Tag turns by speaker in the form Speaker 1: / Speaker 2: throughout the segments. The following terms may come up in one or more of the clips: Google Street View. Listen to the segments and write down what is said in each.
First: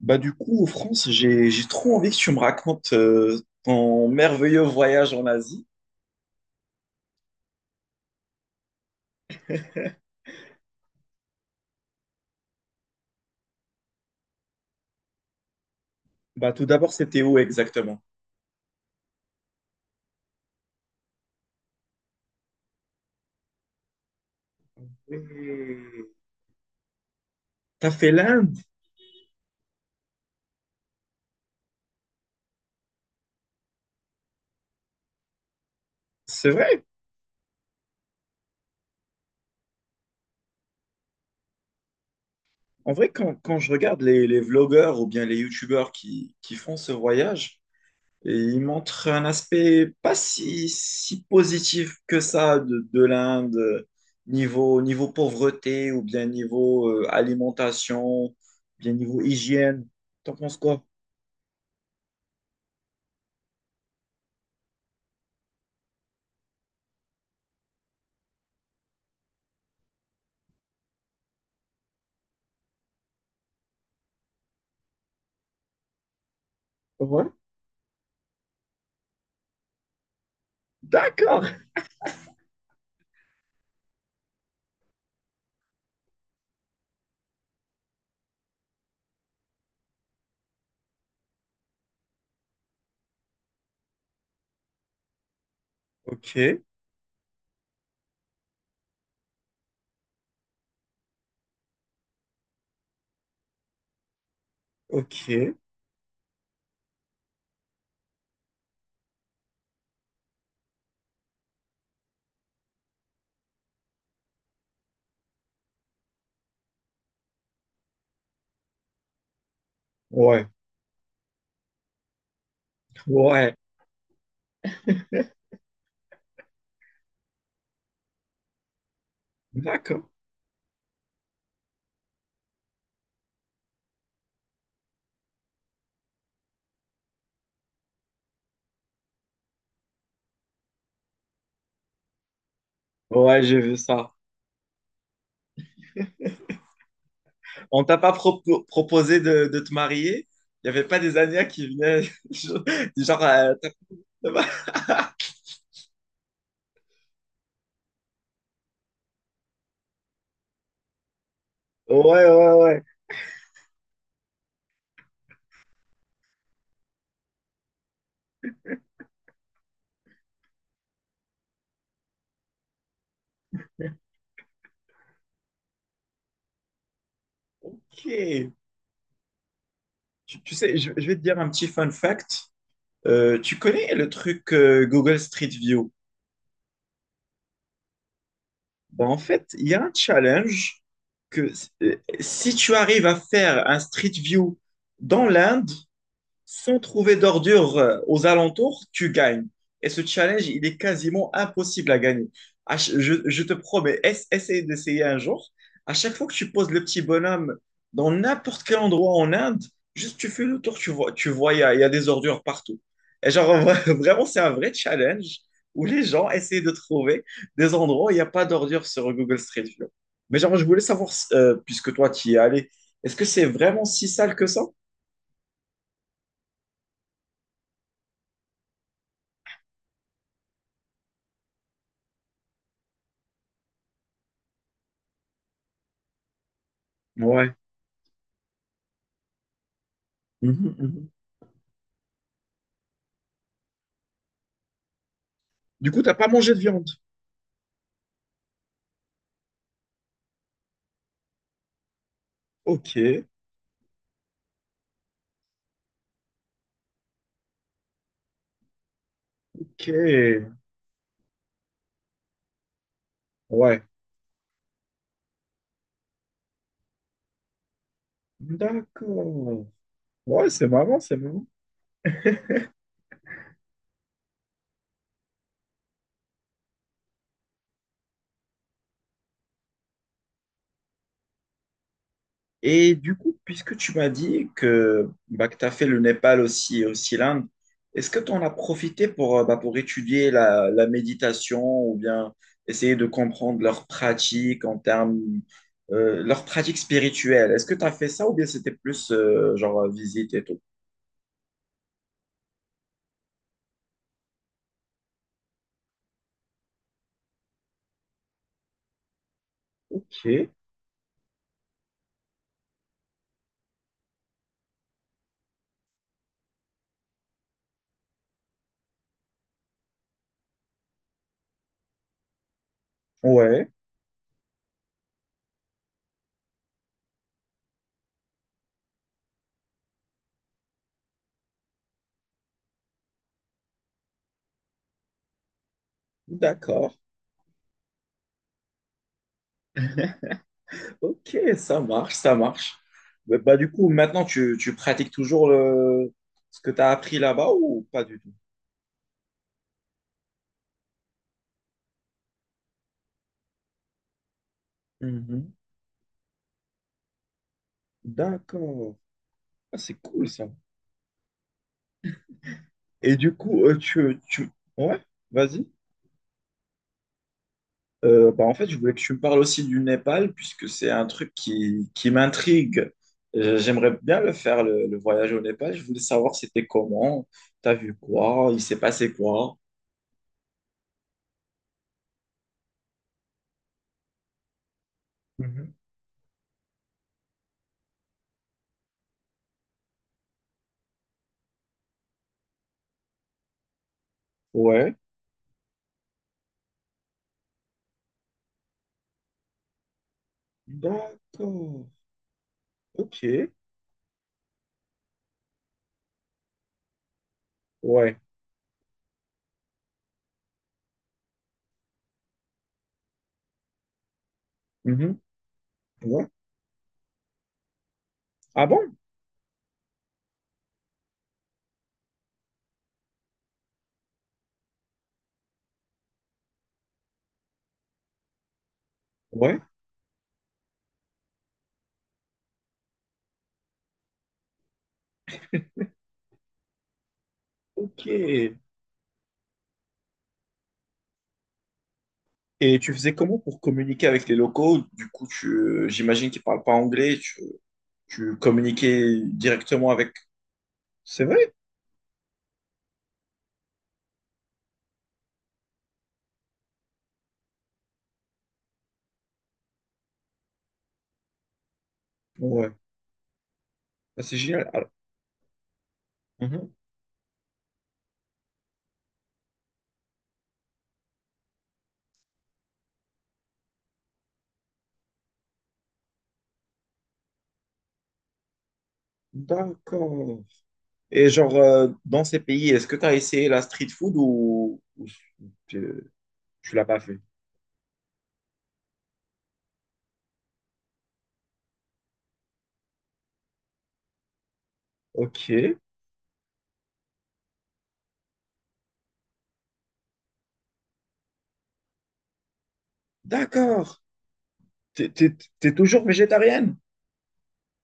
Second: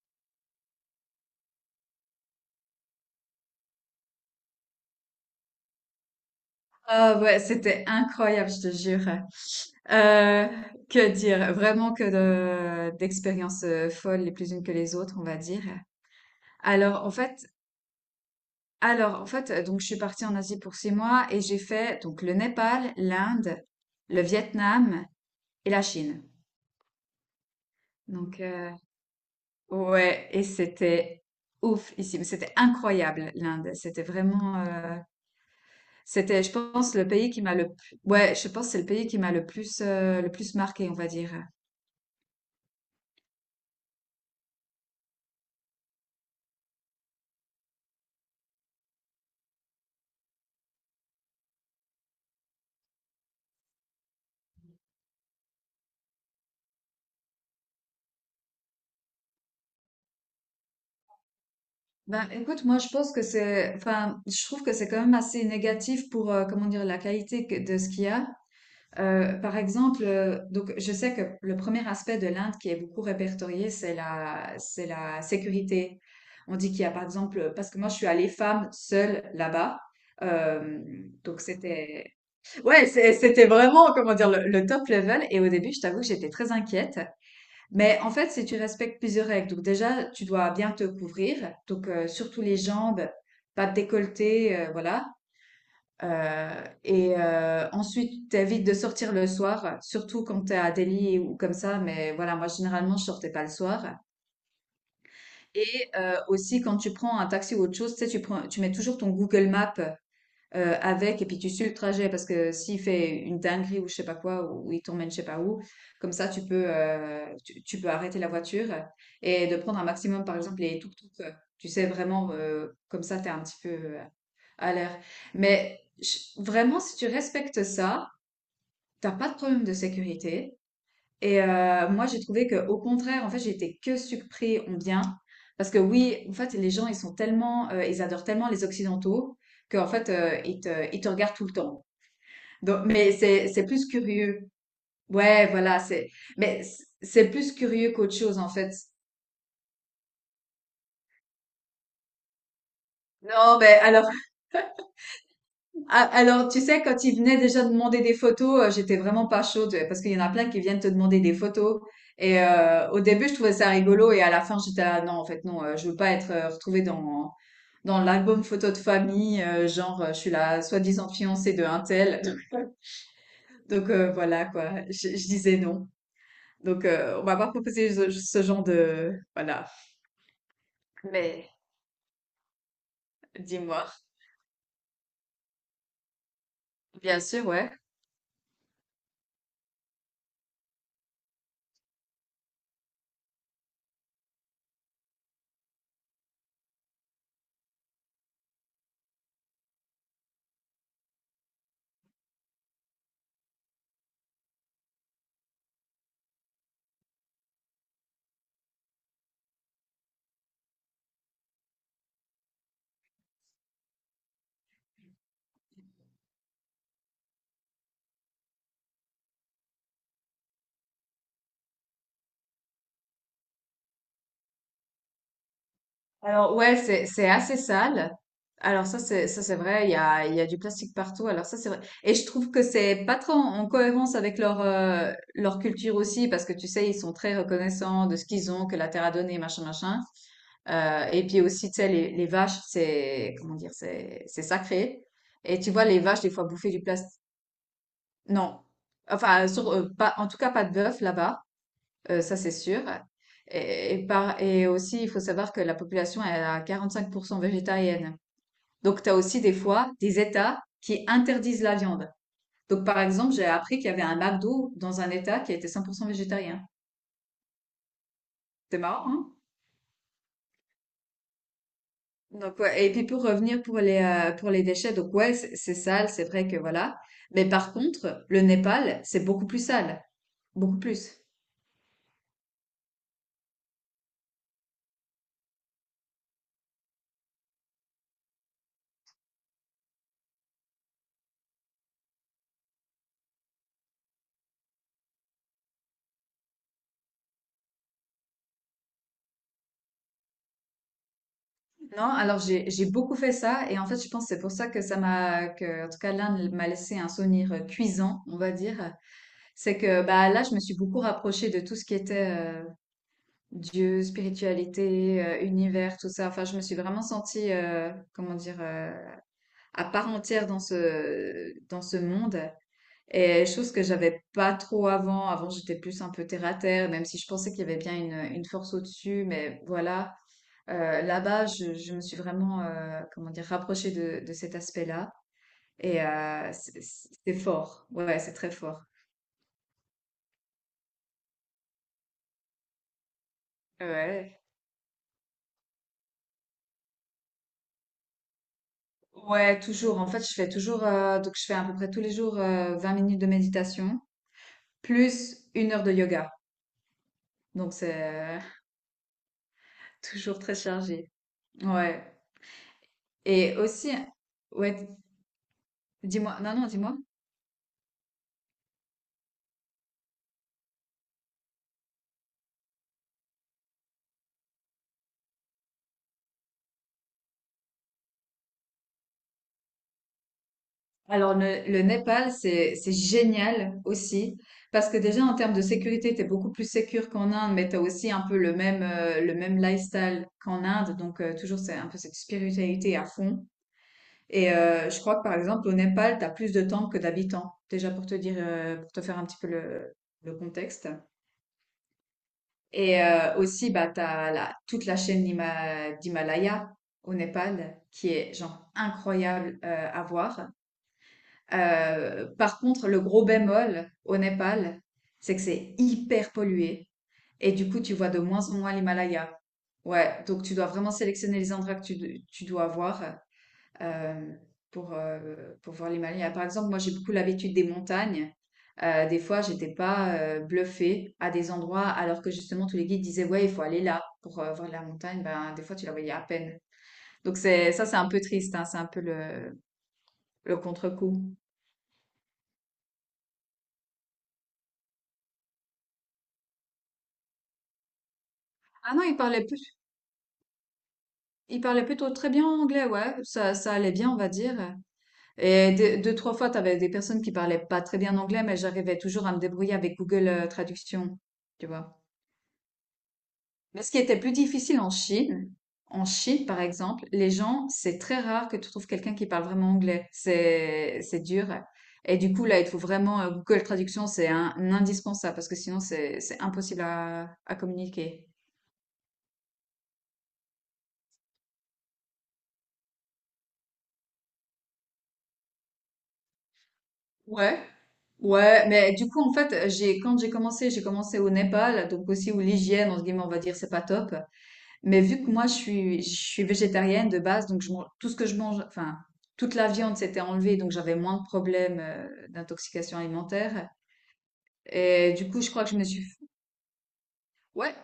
Speaker 1: Bah du coup, en France, j'ai trop envie que tu me racontes ton merveilleux voyage en Asie.
Speaker 2: Ah ouais, c'était incroyable, je te jure. Euh, que dire? Vraiment d'expériences folles, les plus unes que les autres, on va dire.
Speaker 1: Bah tout d'abord,
Speaker 2: Alors en
Speaker 1: c'était
Speaker 2: fait,
Speaker 1: où exactement?
Speaker 2: alors en fait, donc je suis partie en Asie pour 6 mois et j'ai fait donc le Népal, l'Inde, le Vietnam et la
Speaker 1: Oui.
Speaker 2: Chine.
Speaker 1: T'as fait
Speaker 2: Donc,
Speaker 1: l'Inde?
Speaker 2: ouais, et c'était ouf ici, mais c'était incroyable l'Inde. C'était vraiment. C'était,
Speaker 1: C'est
Speaker 2: je
Speaker 1: vrai.
Speaker 2: pense, le pays qui m'a le. Ouais, je pense que c'est le pays qui m'a le plus marqué, on va dire.
Speaker 1: En vrai, quand je regarde les vlogueurs ou bien les youtubeurs qui font ce voyage, et ils montrent un aspect pas si positif que ça de l'Inde, niveau pauvreté ou bien niveau alimentation, bien niveau hygiène. T'en penses quoi?
Speaker 2: Ben, écoute, moi, je pense que c'est, enfin, je trouve que c'est quand même assez négatif pour, comment dire, la qualité de ce qu'il y a. Par exemple, donc je sais que le premier aspect de l'Inde qui est beaucoup répertorié, c'est la sécurité. On dit qu'il y a par
Speaker 1: Ouais.
Speaker 2: exemple, parce que moi je suis allée femme seule là-bas, euh, donc
Speaker 1: D'accord.
Speaker 2: c'était, ouais, c'était vraiment, comment dire, le top level. Et au début, je t'avoue que j'étais très inquiète. Mais en fait, si tu respectes plusieurs règles, donc déjà, tu dois bien te couvrir, donc surtout les jambes, pas de décolleté, voilà.
Speaker 1: Ok,
Speaker 2: Heu et ensuite, t'évites de sortir le soir, surtout quand t'es à Delhi ou comme ça, mais voilà, moi, généralement, je sortais pas le soir
Speaker 1: ok,
Speaker 2: et aussi, quand tu prends un taxi ou autre chose, tu sais, tu mets toujours ton Google Maps, avec et puis tu suis le trajet parce que s'il fait une dinguerie ou je sais pas quoi ou il t'emmène je sais pas où, comme ça, tu peux arrêter la voiture et de prendre un maximum, par
Speaker 1: ouais,
Speaker 2: exemple, les tuk tuk tu sais, vraiment, comme ça, t'es un
Speaker 1: ouais,
Speaker 2: petit peu, euh, à l'air. Mais vraiment, si tu respectes ça, t'as pas de problème de
Speaker 1: d'accord.
Speaker 2: sécurité. Et moi, j'ai trouvé que, au contraire, en fait, j'étais que surpris en bien. Parce que oui, en fait, les gens, ils sont tellement, ils adorent tellement les Occidentaux qu'en fait, ils te regardent tout le temps. Donc, mais
Speaker 1: Ouais,
Speaker 2: c'est,
Speaker 1: j'ai
Speaker 2: c'est
Speaker 1: vu
Speaker 2: plus
Speaker 1: ça.
Speaker 2: curieux. Ouais, voilà, mais c'est plus
Speaker 1: On
Speaker 2: curieux
Speaker 1: t'a pas
Speaker 2: qu'autre chose, en fait.
Speaker 1: proposé de te marier? Il y avait pas des Ania qui venaient, du genre,
Speaker 2: Non, mais alors, ah, alors, tu sais, quand ils venaient déjà demander des photos, j'étais vraiment pas chaude parce qu'il y en a plein qui viennent te demander des photos.
Speaker 1: Ouais,
Speaker 2: Et
Speaker 1: ouais, ouais.
Speaker 2: au début, je trouvais ça rigolo et à la fin, j'étais ah, non, en fait, non, je veux pas être retrouvée dans l'album photo de famille, genre je suis la soi-disant fiancée de un tel. Donc voilà quoi, je disais non. Donc on m'a pas proposé
Speaker 1: Ok.
Speaker 2: ce genre de voilà.
Speaker 1: Tu sais, je vais te dire un
Speaker 2: Mais
Speaker 1: petit fun fact. Tu
Speaker 2: dis-moi.
Speaker 1: connais le truc Google Street View?
Speaker 2: Bien sûr, ouais.
Speaker 1: Ben, en fait, il y a un challenge que si tu arrives à faire un Street View dans l'Inde, sans trouver d'ordures aux alentours, tu gagnes. Et ce challenge, il est quasiment impossible à gagner. Je te promets, essaye d'essayer un jour. À chaque fois que tu poses le petit bonhomme dans n'importe quel endroit en Inde, juste tu fais le tour, tu vois, il y a des ordures partout. Et genre, vraiment, c'est un vrai challenge où les gens essayent de trouver des endroits où il n'y a pas d'ordures sur Google Street View. Mais genre, je voulais savoir, puisque toi, tu y es allé, est-ce que c'est vraiment si sale que ça?
Speaker 2: Alors ouais, c'est assez sale. Alors ça c'est vrai, il y a du plastique partout. Alors ça c'est vrai. Et je trouve que c'est pas trop en cohérence avec leur culture aussi parce que tu sais ils sont très
Speaker 1: Ouais.
Speaker 2: reconnaissants de ce qu'ils ont que la terre a donné machin machin.
Speaker 1: Mhm,
Speaker 2: Euh,
Speaker 1: mhm.
Speaker 2: et puis aussi tu sais les vaches c'est comment dire c'est sacré. Et tu vois
Speaker 1: Du
Speaker 2: les
Speaker 1: coup, t'as
Speaker 2: vaches
Speaker 1: pas
Speaker 2: des fois
Speaker 1: mangé de
Speaker 2: bouffer du
Speaker 1: viande.
Speaker 2: plastique. Non. Enfin sur pas en tout cas pas de bœuf là-bas. Ça c'est sûr.
Speaker 1: Ok,
Speaker 2: Et aussi, il faut savoir que la population elle est à 45% végétarienne. Donc, tu as aussi des fois des
Speaker 1: ok.
Speaker 2: États qui interdisent la viande. Donc, par exemple, j'ai appris
Speaker 1: Ouais.
Speaker 2: qu'il y avait un McDo dans un État qui était 100% végétarien. C'est marrant, hein?
Speaker 1: D'accord. Ouais, c'est marrant, c'est marrant.
Speaker 2: Donc, ouais. Et puis, pour revenir pour les déchets, donc, ouais, c'est sale, c'est vrai que voilà. Mais par contre, le Népal, c'est beaucoup plus sale. Beaucoup plus.
Speaker 1: Et du coup, puisque tu m'as dit que, bah, que tu as fait le Népal aussi, aussi l'Inde, est-ce que tu en as profité pour, bah, pour étudier la méditation ou bien essayer de comprendre leurs pratiques en termes, leurs pratiques spirituelles? Est-ce que tu as fait ça ou bien c'était plus genre visite et tout?
Speaker 2: Non, alors j'ai beaucoup fait ça et en fait je pense que c'est pour ça que ça m'a que en tout cas l'Inde m'a laissé un souvenir cuisant, on va dire. C'est que
Speaker 1: Ok,
Speaker 2: bah là je me suis beaucoup rapprochée de tout ce qui était euh, Dieu, spiritualité, univers, tout ça. Enfin, je me suis vraiment sentie, comment dire, à part entière dans ce monde. Et
Speaker 1: ouais,
Speaker 2: chose que j'avais pas trop avant. Avant, j'étais plus un peu terre à terre, même si je pensais qu'il y avait bien une force au-dessus. Mais voilà, là-bas, je me suis vraiment, comment dire, rapprochée de cet aspect-là. Et c'est
Speaker 1: d'accord.
Speaker 2: c'est fort. Ouais, c'est très fort.
Speaker 1: Ok, ça marche, ça marche. Mais bah, du coup, maintenant,
Speaker 2: Ouais.
Speaker 1: tu pratiques toujours le… ce que tu as appris là-bas ou pas du tout?
Speaker 2: Ouais, toujours. En fait, je fais toujours, donc je fais à peu près tous les jours 20 minutes de méditation, plus
Speaker 1: Mhm.
Speaker 2: 1 heure de yoga. Donc c'est
Speaker 1: D'accord. Ah, c'est cool
Speaker 2: toujours
Speaker 1: ça.
Speaker 2: très chargé. Ouais.
Speaker 1: Et du
Speaker 2: Et
Speaker 1: coup,
Speaker 2: aussi,
Speaker 1: tu…
Speaker 2: ouais,
Speaker 1: Ouais, vas-y.
Speaker 2: dis-moi, non, non, dis-moi.
Speaker 1: Bah, en fait, je voulais que tu me parles aussi du Népal, puisque c'est un truc qui m'intrigue. J'aimerais bien le faire, le voyage au Népal. Je voulais savoir c'était comment, t'as vu quoi, il s'est passé quoi.
Speaker 2: Alors le Népal, c'est génial aussi parce que déjà en termes de
Speaker 1: Mhm.
Speaker 2: sécurité, t'es beaucoup plus sécure qu'en Inde, mais t'as aussi un peu le même lifestyle qu'en Inde. Donc toujours c'est un peu cette spiritualité à fond. Et
Speaker 1: Ouais.
Speaker 2: je crois que par exemple au Népal, t'as plus de temples que d'habitants. Déjà pour te dire, pour te faire un petit peu le contexte.
Speaker 1: D'accord.
Speaker 2: Et
Speaker 1: Ok.
Speaker 2: aussi, bah, t'as la, toute la chaîne d'Himalaya au Népal qui
Speaker 1: Ouais.
Speaker 2: est genre incroyable à voir. Par contre, le gros bémol au Népal,
Speaker 1: Mhm.
Speaker 2: c'est que c'est
Speaker 1: Ouais.
Speaker 2: hyper pollué. Et du coup, tu vois de moins en
Speaker 1: Ah
Speaker 2: moins
Speaker 1: bon?
Speaker 2: l'Himalaya. Ouais, donc tu dois vraiment sélectionner les endroits que tu dois voir euh, pour, euh, pour voir les Himalayas. Par exemple, moi, j'ai beaucoup l'habitude des montagnes. Des fois,
Speaker 1: Ouais.
Speaker 2: j'étais pas bluffée à des endroits alors que justement tous les guides disaient ouais, il faut aller là pour voir la montagne. Ben, des fois, tu la voyais à peine. Donc c'est ça, c'est
Speaker 1: Ok.
Speaker 2: un peu triste,
Speaker 1: Et
Speaker 2: hein, c'est un peu le contre-coup.
Speaker 1: tu faisais comment pour communiquer avec les locaux? Du coup, j'imagine qu'ils parlent pas anglais. Tu
Speaker 2: Ah non,
Speaker 1: communiquais directement avec. C'est vrai?
Speaker 2: il parlait plutôt très bien anglais, ouais, ça allait bien, on va dire. Et deux, deux, trois fois, t'avais des personnes qui parlaient pas très bien anglais, mais j'arrivais toujours à me débrouiller avec Google Traduction, tu vois.
Speaker 1: Ouais.
Speaker 2: Mais ce qui était
Speaker 1: Ah,
Speaker 2: plus
Speaker 1: c'est génial.
Speaker 2: difficile
Speaker 1: Alors,
Speaker 2: en Chine, par
Speaker 1: mhm.
Speaker 2: exemple, les gens, c'est très rare que tu trouves quelqu'un qui parle vraiment anglais. C'est dur. Et du coup, là, il te faut vraiment, Google Traduction, c'est un indispensable parce que sinon, c'est impossible à communiquer.
Speaker 1: D'accord. Et genre, dans ces pays, est-ce que tu as essayé la street food ou tu, tu l'as pas fait?
Speaker 2: Ouais, ouais, mais du coup, en fait, quand j'ai commencé au Népal, donc aussi où l'hygiène, entre guillemets, on va dire, c'est pas top. Mais vu que moi,
Speaker 1: Ok.
Speaker 2: je suis végétarienne de base, donc tout ce que je mange, enfin, toute la viande s'était enlevée, donc j'avais moins de problèmes d'intoxication alimentaire.
Speaker 1: D'accord.
Speaker 2: Et du coup, je crois que
Speaker 1: T'es
Speaker 2: je me
Speaker 1: toujours
Speaker 2: suis.
Speaker 1: végétarienne?
Speaker 2: Ouais,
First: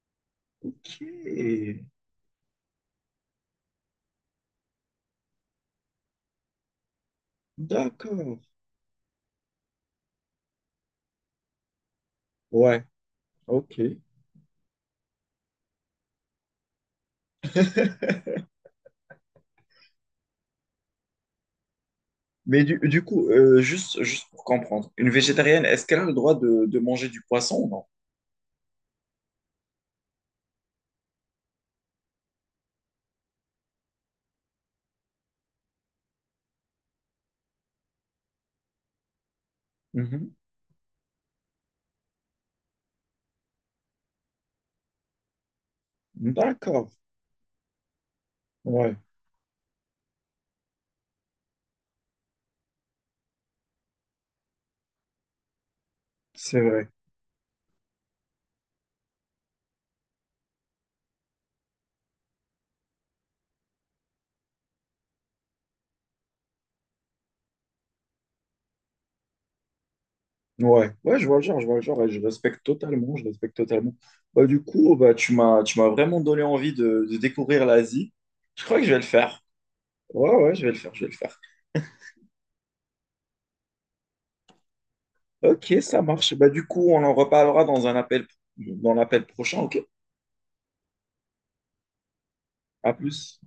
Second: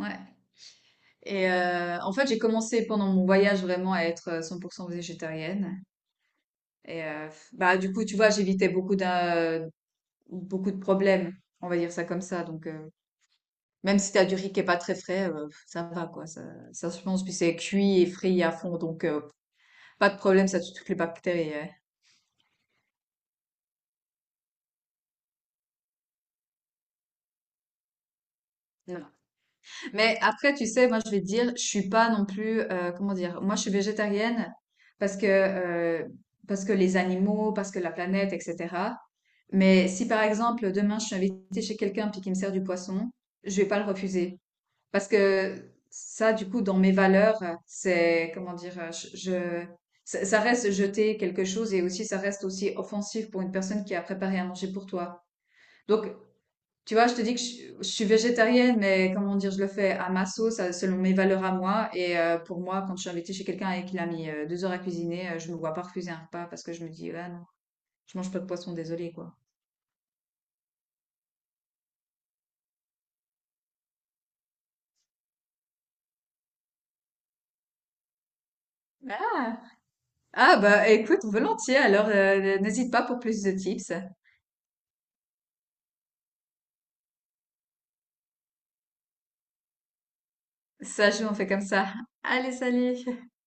Speaker 2: ouais.
Speaker 1: Ok.
Speaker 2: Et en fait, j'ai commencé pendant mon voyage vraiment à être 100% végétarienne. Et bah, du coup, tu vois,
Speaker 1: D'accord.
Speaker 2: j'évitais beaucoup beaucoup de problèmes, on va dire ça comme ça. Donc,
Speaker 1: Ouais. Ok.
Speaker 2: même si t'as du riz qui est pas très frais, ça va, quoi. Ça se mange, puis c'est cuit et frit à fond, donc. Pas de problème, ça tue toutes les bactéries, ouais.
Speaker 1: Mais du coup, juste pour comprendre, une végétarienne, est-ce qu'elle a le droit de manger du poisson ou non?
Speaker 2: Non, non. Mais après, tu sais, moi, je vais te dire, je suis pas non plus, comment dire, moi, je suis végétarienne parce que, euh, parce que les animaux, parce que la planète, etc. Mais si, par
Speaker 1: Mhm.
Speaker 2: exemple, demain, je suis invitée chez quelqu'un puis qu'il me sert du poisson, je vais pas le refuser. Parce que ça, du coup, dans
Speaker 1: D'accord.
Speaker 2: mes valeurs, c'est, comment dire,
Speaker 1: Ouais,
Speaker 2: ça reste jeter quelque chose et aussi, ça reste aussi offensif pour une personne qui a préparé à manger pour toi. Donc,
Speaker 1: c'est vrai.
Speaker 2: tu vois, je te dis que je suis végétarienne, mais comment dire, je le fais à ma sauce, selon mes valeurs à moi. Et pour moi, quand je suis invitée chez quelqu'un et qu'il a mis 2 heures à cuisiner, je me vois pas refuser un repas parce que je me dis, ah non, je mange pas de poisson, désolé quoi.
Speaker 1: Ouais, ouais, je vois le genre, je vois le genre et je respecte totalement, je respecte totalement. Bah, du coup, bah, tu m'as vraiment donné envie de découvrir l'Asie. Je crois que je vais le faire.
Speaker 2: Ah,
Speaker 1: Ouais, ouais,
Speaker 2: ah
Speaker 1: je vais le
Speaker 2: bah
Speaker 1: faire, je vais le
Speaker 2: écoute,
Speaker 1: faire.
Speaker 2: volontiers. Alors, n'hésite pas pour plus de tips.
Speaker 1: Ok, ça marche. Bah, du coup, on en reparlera dans un appel, dans l'appel prochain, ok?
Speaker 2: Ça joue, on fait comme ça. Allez,
Speaker 1: À
Speaker 2: salut!
Speaker 1: plus.